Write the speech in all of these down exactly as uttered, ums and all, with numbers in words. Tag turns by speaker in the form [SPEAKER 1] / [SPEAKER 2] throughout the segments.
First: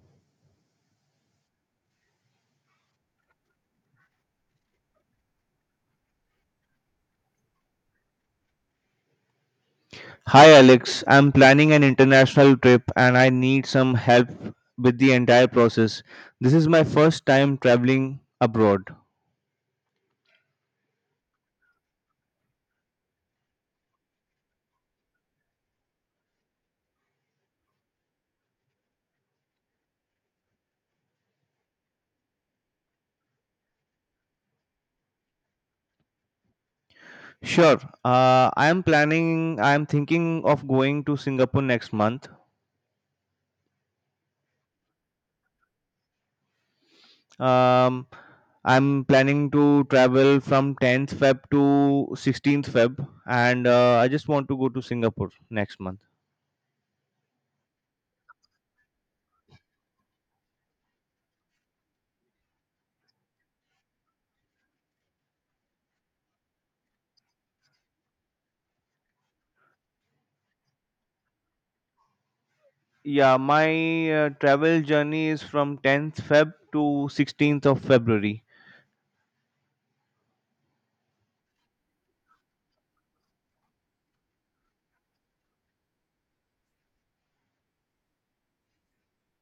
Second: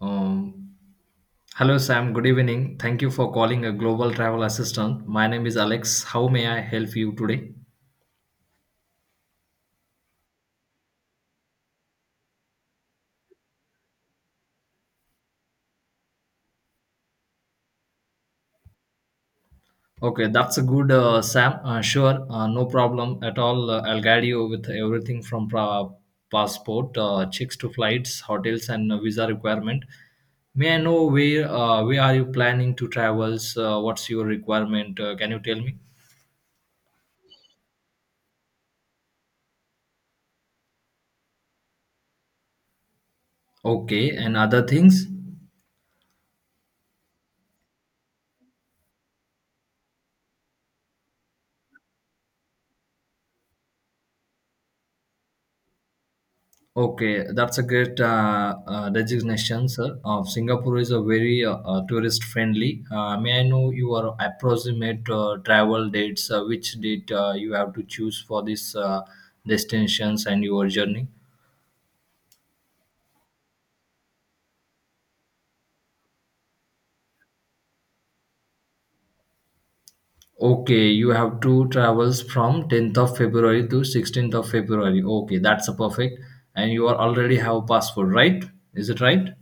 [SPEAKER 1] Um, Hello, Sam. Good evening. Thank you for calling a global travel assistant. My name is Alex. How may I help you today?
[SPEAKER 2] Hi Alex, I'm planning an international trip and I need some help with the entire process. This is my first time traveling abroad.
[SPEAKER 1] Okay, that's a good, uh, Sam. Uh, sure, uh, no problem at all. Uh, I'll guide you with everything from pra- passport, uh, checks to flights, hotels, and uh, visa requirement. May I know where uh, where are you planning to travel? Uh, what's your requirement? Uh, can you tell me?
[SPEAKER 2] Sure, uh, I'm planning, I'm thinking of going to Singapore next month.
[SPEAKER 1] Okay, and other things?
[SPEAKER 2] Um, I'm planning to travel from tenth Feb to sixteenth Feb and uh, I just want to go to Singapore next month.
[SPEAKER 1] Okay, that's a great uh, uh, designation, sir. Uh, Singapore is a very uh, uh, tourist friendly. Uh, may I know your approximate uh, travel dates? Uh, which date uh, you have to choose for these uh, destinations and your journey?
[SPEAKER 2] Yeah, my uh, travel journey is from tenth Feb to sixteenth of February.
[SPEAKER 1] Okay, you have two travels from tenth of February to sixteenth of February. Okay, that's a perfect. And you are already have passport, right? Is it right?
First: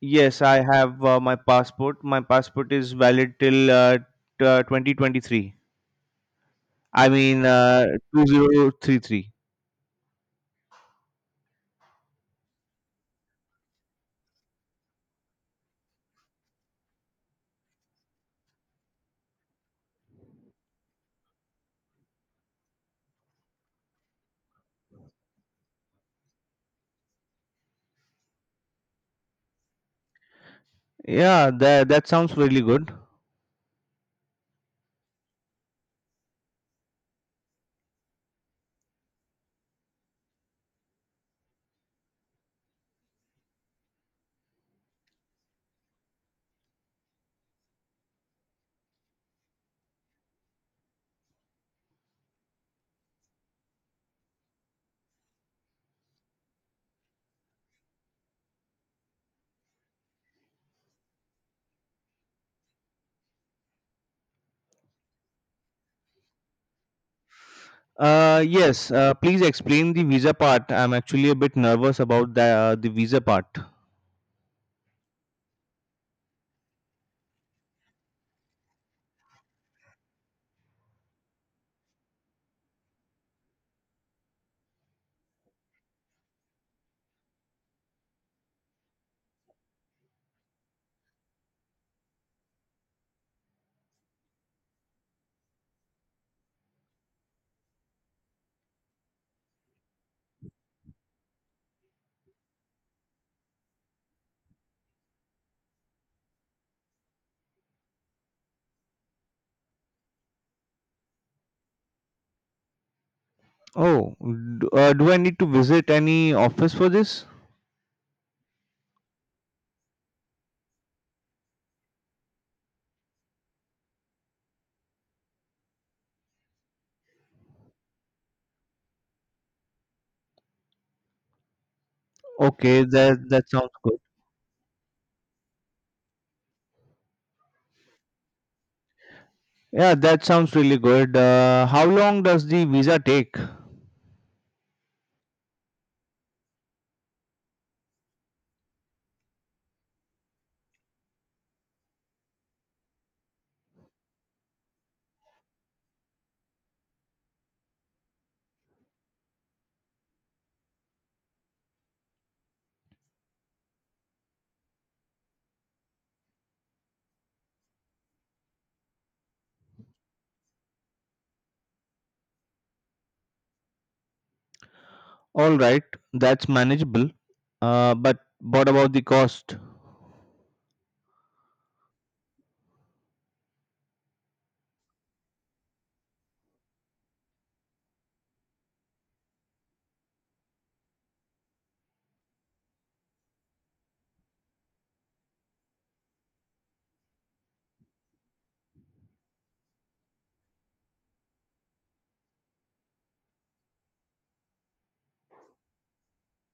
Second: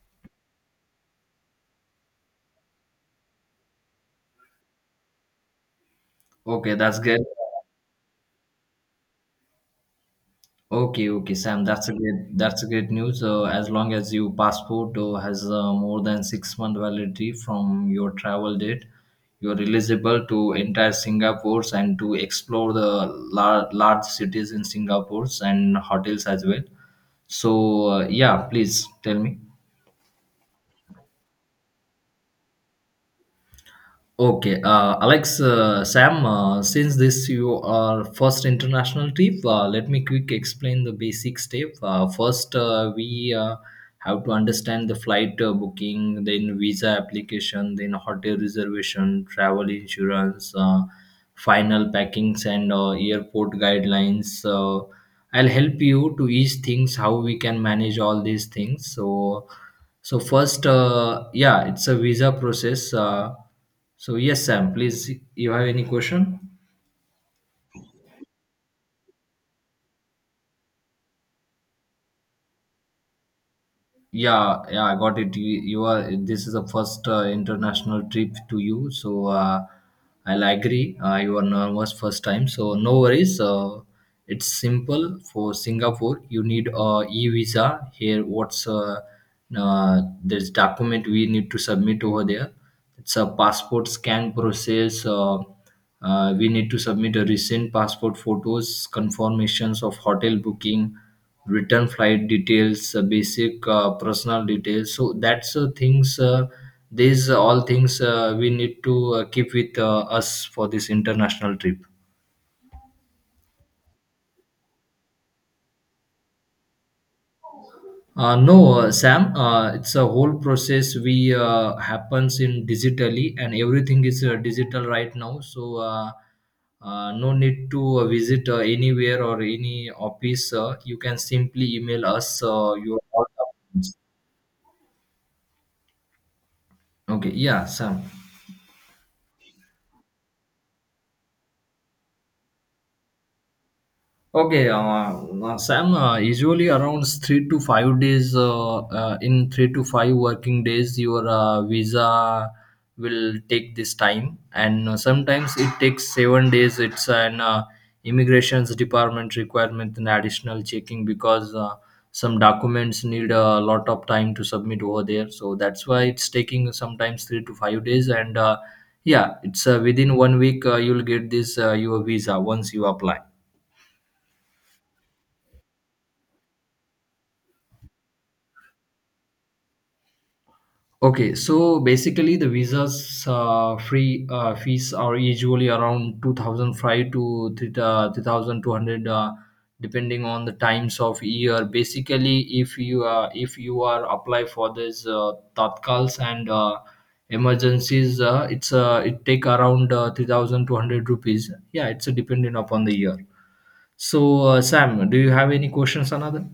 [SPEAKER 2] Yes, I have uh, my passport. My passport is valid till uh, t- uh, twenty twenty-three.
[SPEAKER 1] Okay, that's
[SPEAKER 2] I
[SPEAKER 1] good.
[SPEAKER 2] mean, uh, twenty thirty-three.
[SPEAKER 1] Okay, okay, Sam. That's a great. That's a great news. Uh, as long as your passport uh, has uh, more than six month validity from your travel date, you're eligible to enter Singapore's and to explore the lar- large cities in Singapore's and hotels as well. So uh, yeah, please tell me.
[SPEAKER 2] Yeah, that that sounds really good.
[SPEAKER 1] Okay, uh, Alex, uh, Sam, uh, since this you are first international trip, uh, let me quick explain the basic step. Uh, first, uh, we uh, have to understand the flight uh, booking, then visa application, then hotel reservation, travel insurance, uh, final packings, and uh, airport guidelines. Uh, I'll help you to each things how we can manage all these things. So, so first, uh, yeah, it's a visa process. Uh, so yes, Sam, please, you have any question?
[SPEAKER 2] Uh, yes, uh, please explain the visa part. I'm actually a bit nervous about the uh, the visa part.
[SPEAKER 1] Yeah, yeah, I got it. You, you are. This is the first uh, international trip to you, so uh, I'll agree. Uh, you are nervous first time, so no worries. Uh, it's simple for Singapore. You need a e visa here. What's uh, uh, this document we need to submit over there? It's a passport scan process. Uh, Uh, we need to submit a recent passport photos, confirmations of hotel booking, return flight details, uh, basic uh, personal details. So that's uh, things. Uh, these all things uh, we need to uh, keep with uh, us for this international trip.
[SPEAKER 2] Oh, d- uh, do I need to visit any office for this?
[SPEAKER 1] Uh, no, uh, Sam. Uh, it's a whole process we uh, happens in digitally, and everything is uh, digital right now. So uh, uh, no need to uh, visit uh, anywhere or any office. Uh, you can simply email us uh,
[SPEAKER 2] Okay,
[SPEAKER 1] your all
[SPEAKER 2] that that sounds
[SPEAKER 1] documents.
[SPEAKER 2] good.
[SPEAKER 1] Okay. Yeah, Sam.
[SPEAKER 2] Yeah, that sounds really good. Uh, how long does the visa take?
[SPEAKER 1] Okay, uh, uh, Sam, uh, usually around three to five days, uh, uh, in three to five working days, your uh, visa will take this time, and uh, sometimes it takes seven days. It's an uh, immigration's department requirement and additional checking because uh, some documents need a lot of time to submit over there. So that's why it's taking sometimes three to five days, and uh, yeah, it's uh, within one week uh, you'll get this uh, your visa once you apply.
[SPEAKER 2] All right, that's manageable. Uh, but what about the cost?
[SPEAKER 1] Okay, so basically the visas uh, free uh, fees are usually around two thousand five to three thousand two hundred uh, depending on the times of year. Basically, if you uh, if you are apply for this uh, tatkals and uh, emergencies, uh, it's uh, it take around uh, three thousand two hundred rupees. Yeah, it's uh, dependent upon the year. So uh, Sam, do you have any questions another?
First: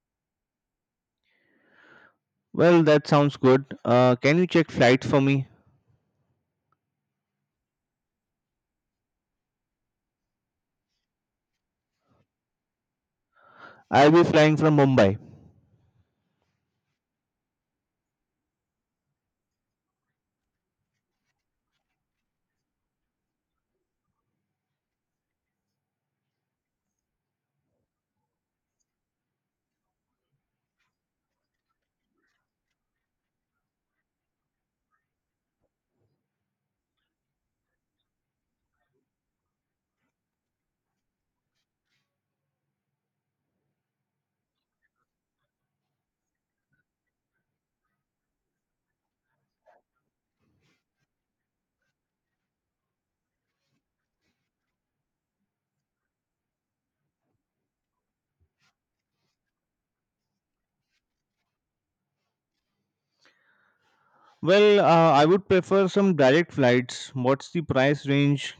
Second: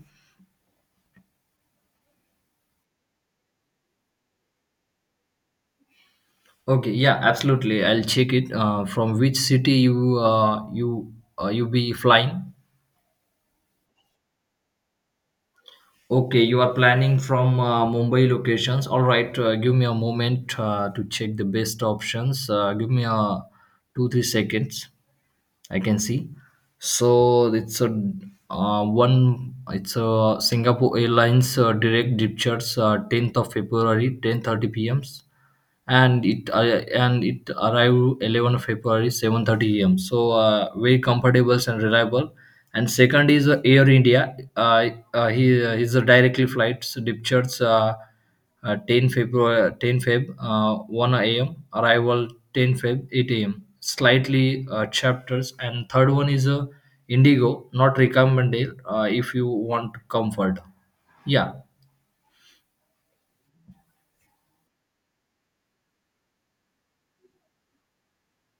[SPEAKER 2] Well, that sounds good. Uh, can you check flights for me?
[SPEAKER 1] Okay, yeah, absolutely. I'll check it. Uh, from which city you uh, you uh, you be flying?
[SPEAKER 2] I'll be flying from Mumbai.
[SPEAKER 1] Okay, you are planning from uh, Mumbai locations. All right, uh, give me a moment uh, to check the best options. Uh, give me a two three seconds. I can see. So it's a uh, one. It's a Singapore Airlines uh, direct departures uh, tenth of February, ten thirty p m, and it uh, and it arrived eleven february seven thirty a m, so uh, very comfortable and reliable. And second is uh, air india, uh, uh, he uh, his directly flights departures uh, uh, ten february ten feb uh, one a m arrival ten feb eight a m, slightly uh, chapters. And third one is uh, indigo, not recommended uh, if you want comfort. Yeah.
[SPEAKER 2] Well, uh, I would prefer some direct flights. What's the price range?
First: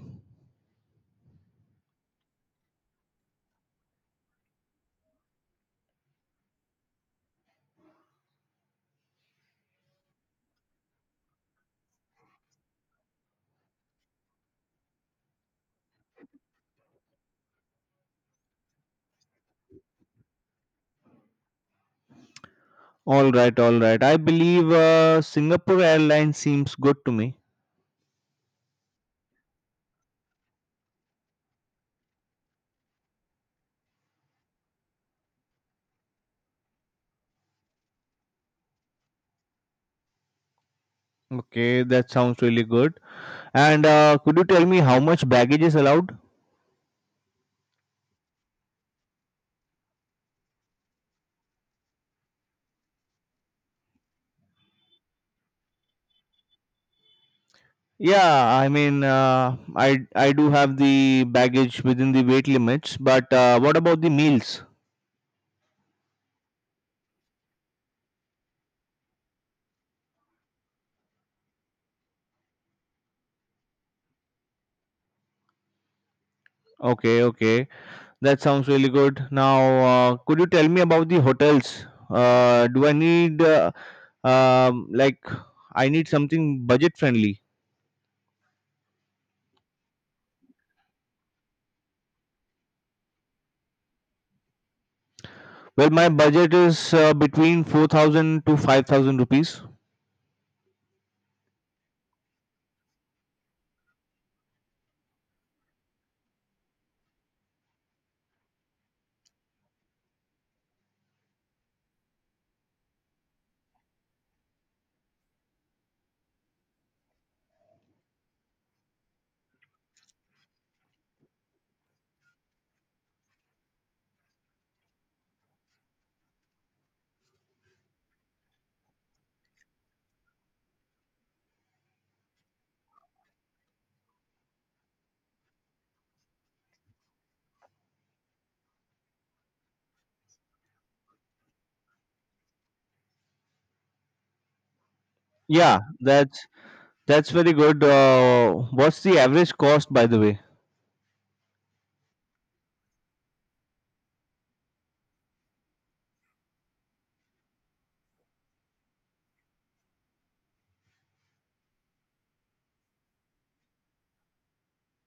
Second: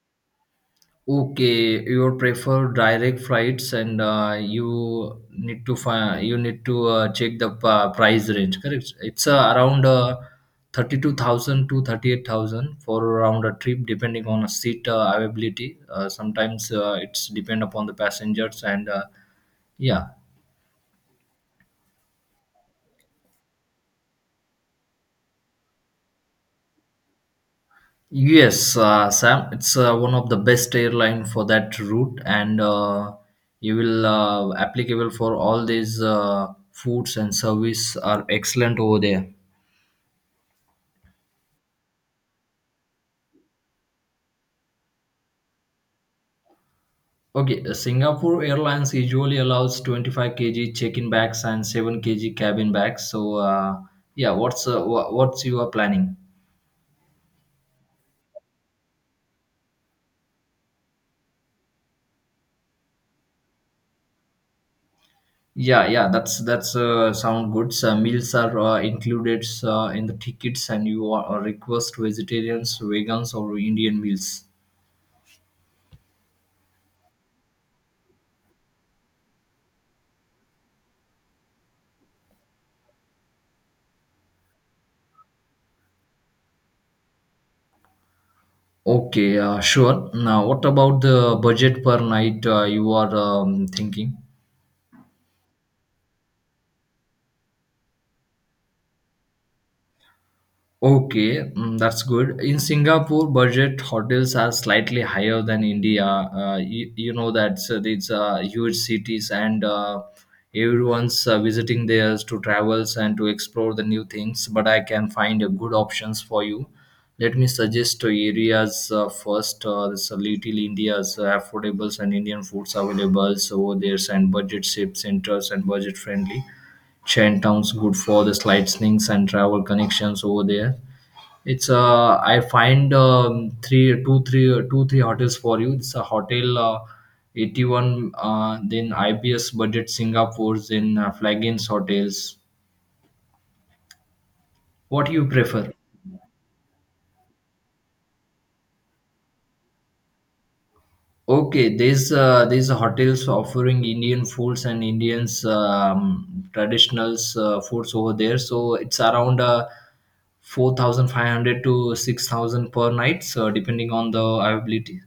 [SPEAKER 1] Okay, you prefer direct flights, and uh, you need to find you need to uh, check the uh, price range. Correct. It's uh, around uh, thirty-two thousand to thirty-eight thousand for around a trip, depending on a seat uh, availability. Uh, sometimes uh, it's depend upon the passengers, and uh, yeah.
[SPEAKER 2] All right, all right. I believe uh, Singapore Airlines seems good to me.
[SPEAKER 1] Yes, uh, Sam, it's uh, one of the best airline for that route, and uh, you will uh, applicable for all these uh, foods and service are excellent over there.
[SPEAKER 2] Okay, that sounds really good. And uh, could you tell me how much baggage is allowed?
[SPEAKER 1] Okay, uh, Singapore Airlines usually allows twenty-five k g check-in bags and seven k g cabin bags. So, uh, yeah, what's uh, wha- what's your planning?
[SPEAKER 2] Yeah, I mean, uh, I I do have the baggage within the weight limits, but uh, what about the meals?
[SPEAKER 1] Yeah, yeah, that's that's uh, sound good. So meals are uh, included uh, in the tickets, and you are, are request vegetarians, vegans, or Indian meals.
[SPEAKER 2] Okay, okay. That sounds really good. Now, uh, could you tell me about the hotels? Uh, do I need uh, um, like I need something budget friendly?
[SPEAKER 1] Okay, uh, sure. Now, what about the budget per night uh, you are um, thinking?
[SPEAKER 2] Well, my budget is uh, between four thousand to five thousand rupees.
[SPEAKER 1] Okay, mm, that's good. In Singapore, budget hotels are slightly higher than India. Uh, you, you know that, so these uh, huge cities and uh, everyone's uh, visiting there to travels and to explore the new things. But I can find a good options for you. Let me suggest to areas uh, first. Uh, this uh, Little India's uh, affordables and Indian foods available so over there, and budget ship centers and budget friendly. Chinatown's good for the sightseeing and travel connections over there. It's uh, I find um, three, two, three, two, three hotels for you. It's a hotel uh, eighty-one, uh, then I B S budget Singapore's, then uh, Flagins hotels. What do you prefer?
[SPEAKER 2] Yeah, that's that's very good. Uh, what's the average cost, by the way?
[SPEAKER 1] Okay, there's uh, there's hotels offering Indian foods and Indians um, traditionals uh, foods over there. So it's around uh, four thousand five hundred to six thousand per night, so depending on the availability.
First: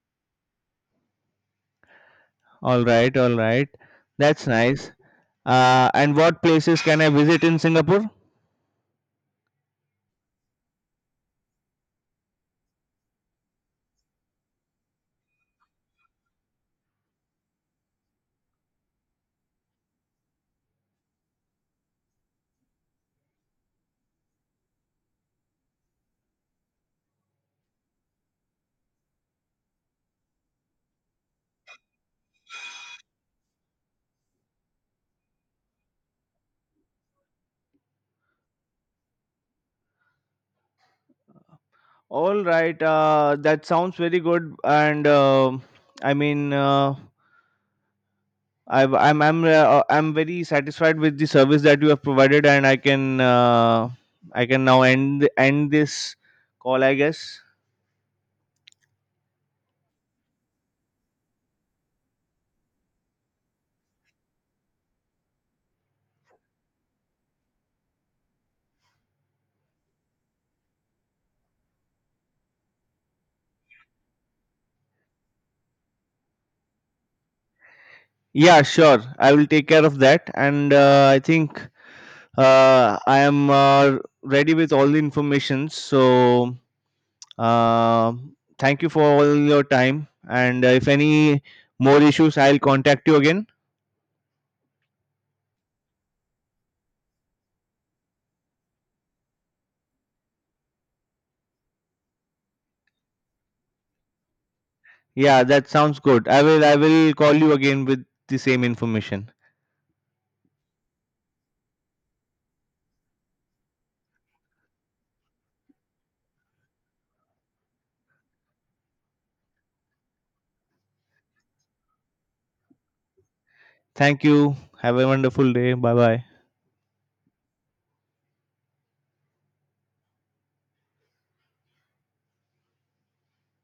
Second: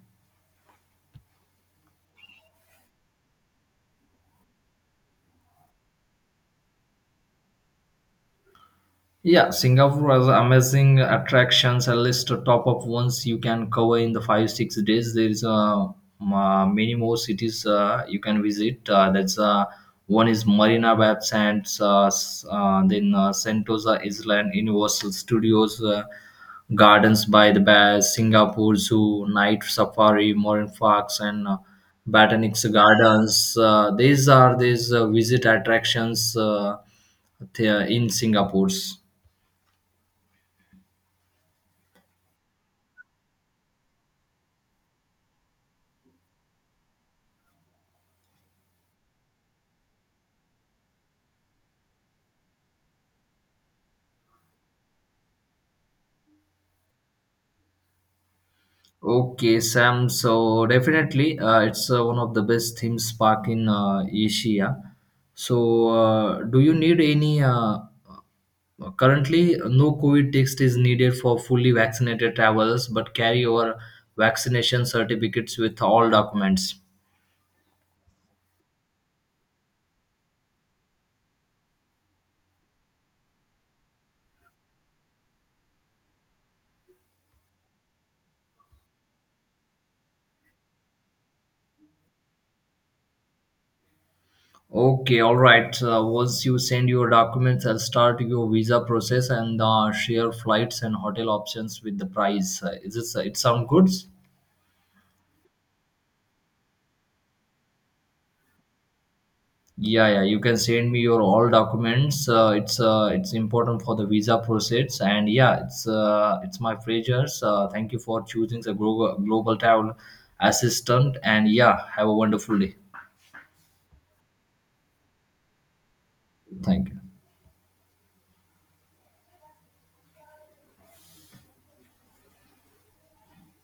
[SPEAKER 2] All right, all right. That's nice. Uh, and what places can I visit in Singapore?
[SPEAKER 1] Yeah, Singapore has amazing attractions. A list of top of ones you can cover in the five six days. There is uh, ma- many more cities uh, you can visit. Uh, that's uh, one is Marina Bay Sands, uh, s- uh, then uh, Sentosa Island, Universal Studios, uh, Gardens by the Bay, Singapore Zoo, Night Safari, Marine Parks, and uh, Botanics Gardens. Uh, these are these uh, visit attractions uh, there in Singapore's.
[SPEAKER 2] All right, uh, that sounds very good. And um I mean. Uh, I've, I'm I'm uh, I'm very satisfied with the service that you have provided, and I can uh, I can now end end this call, I guess.
[SPEAKER 1] Okay, Sam. So definitely, uh, it's uh, one of the best theme park in uh, Asia. So, uh, do you need any? Uh, uh, currently, no COVID test is needed for fully vaccinated travelers, but carry your vaccination certificates with all documents.
[SPEAKER 2] Yeah, sure. I will take care of that, and uh, I think uh, I am uh, ready with all the information. So Um thank you for all your time. And uh, if any more issues, I'll contact you again.
[SPEAKER 1] Okay, all right. Uh, once you send your documents, I'll start your visa process and uh, share flights and hotel options with the price. Uh, is it? It sound good?
[SPEAKER 2] Yeah, that sounds good. I will. I will call you again with the same information.
[SPEAKER 1] Yeah, yeah. You can send me your all documents. Uh, it's uh, it's important for the visa process, and yeah, it's uh, it's my pleasure. Uh, thank you for choosing the global global travel assistant, and yeah, have a wonderful day.
[SPEAKER 2] Thank you. Have a wonderful day. Bye bye.
[SPEAKER 1] Thank you.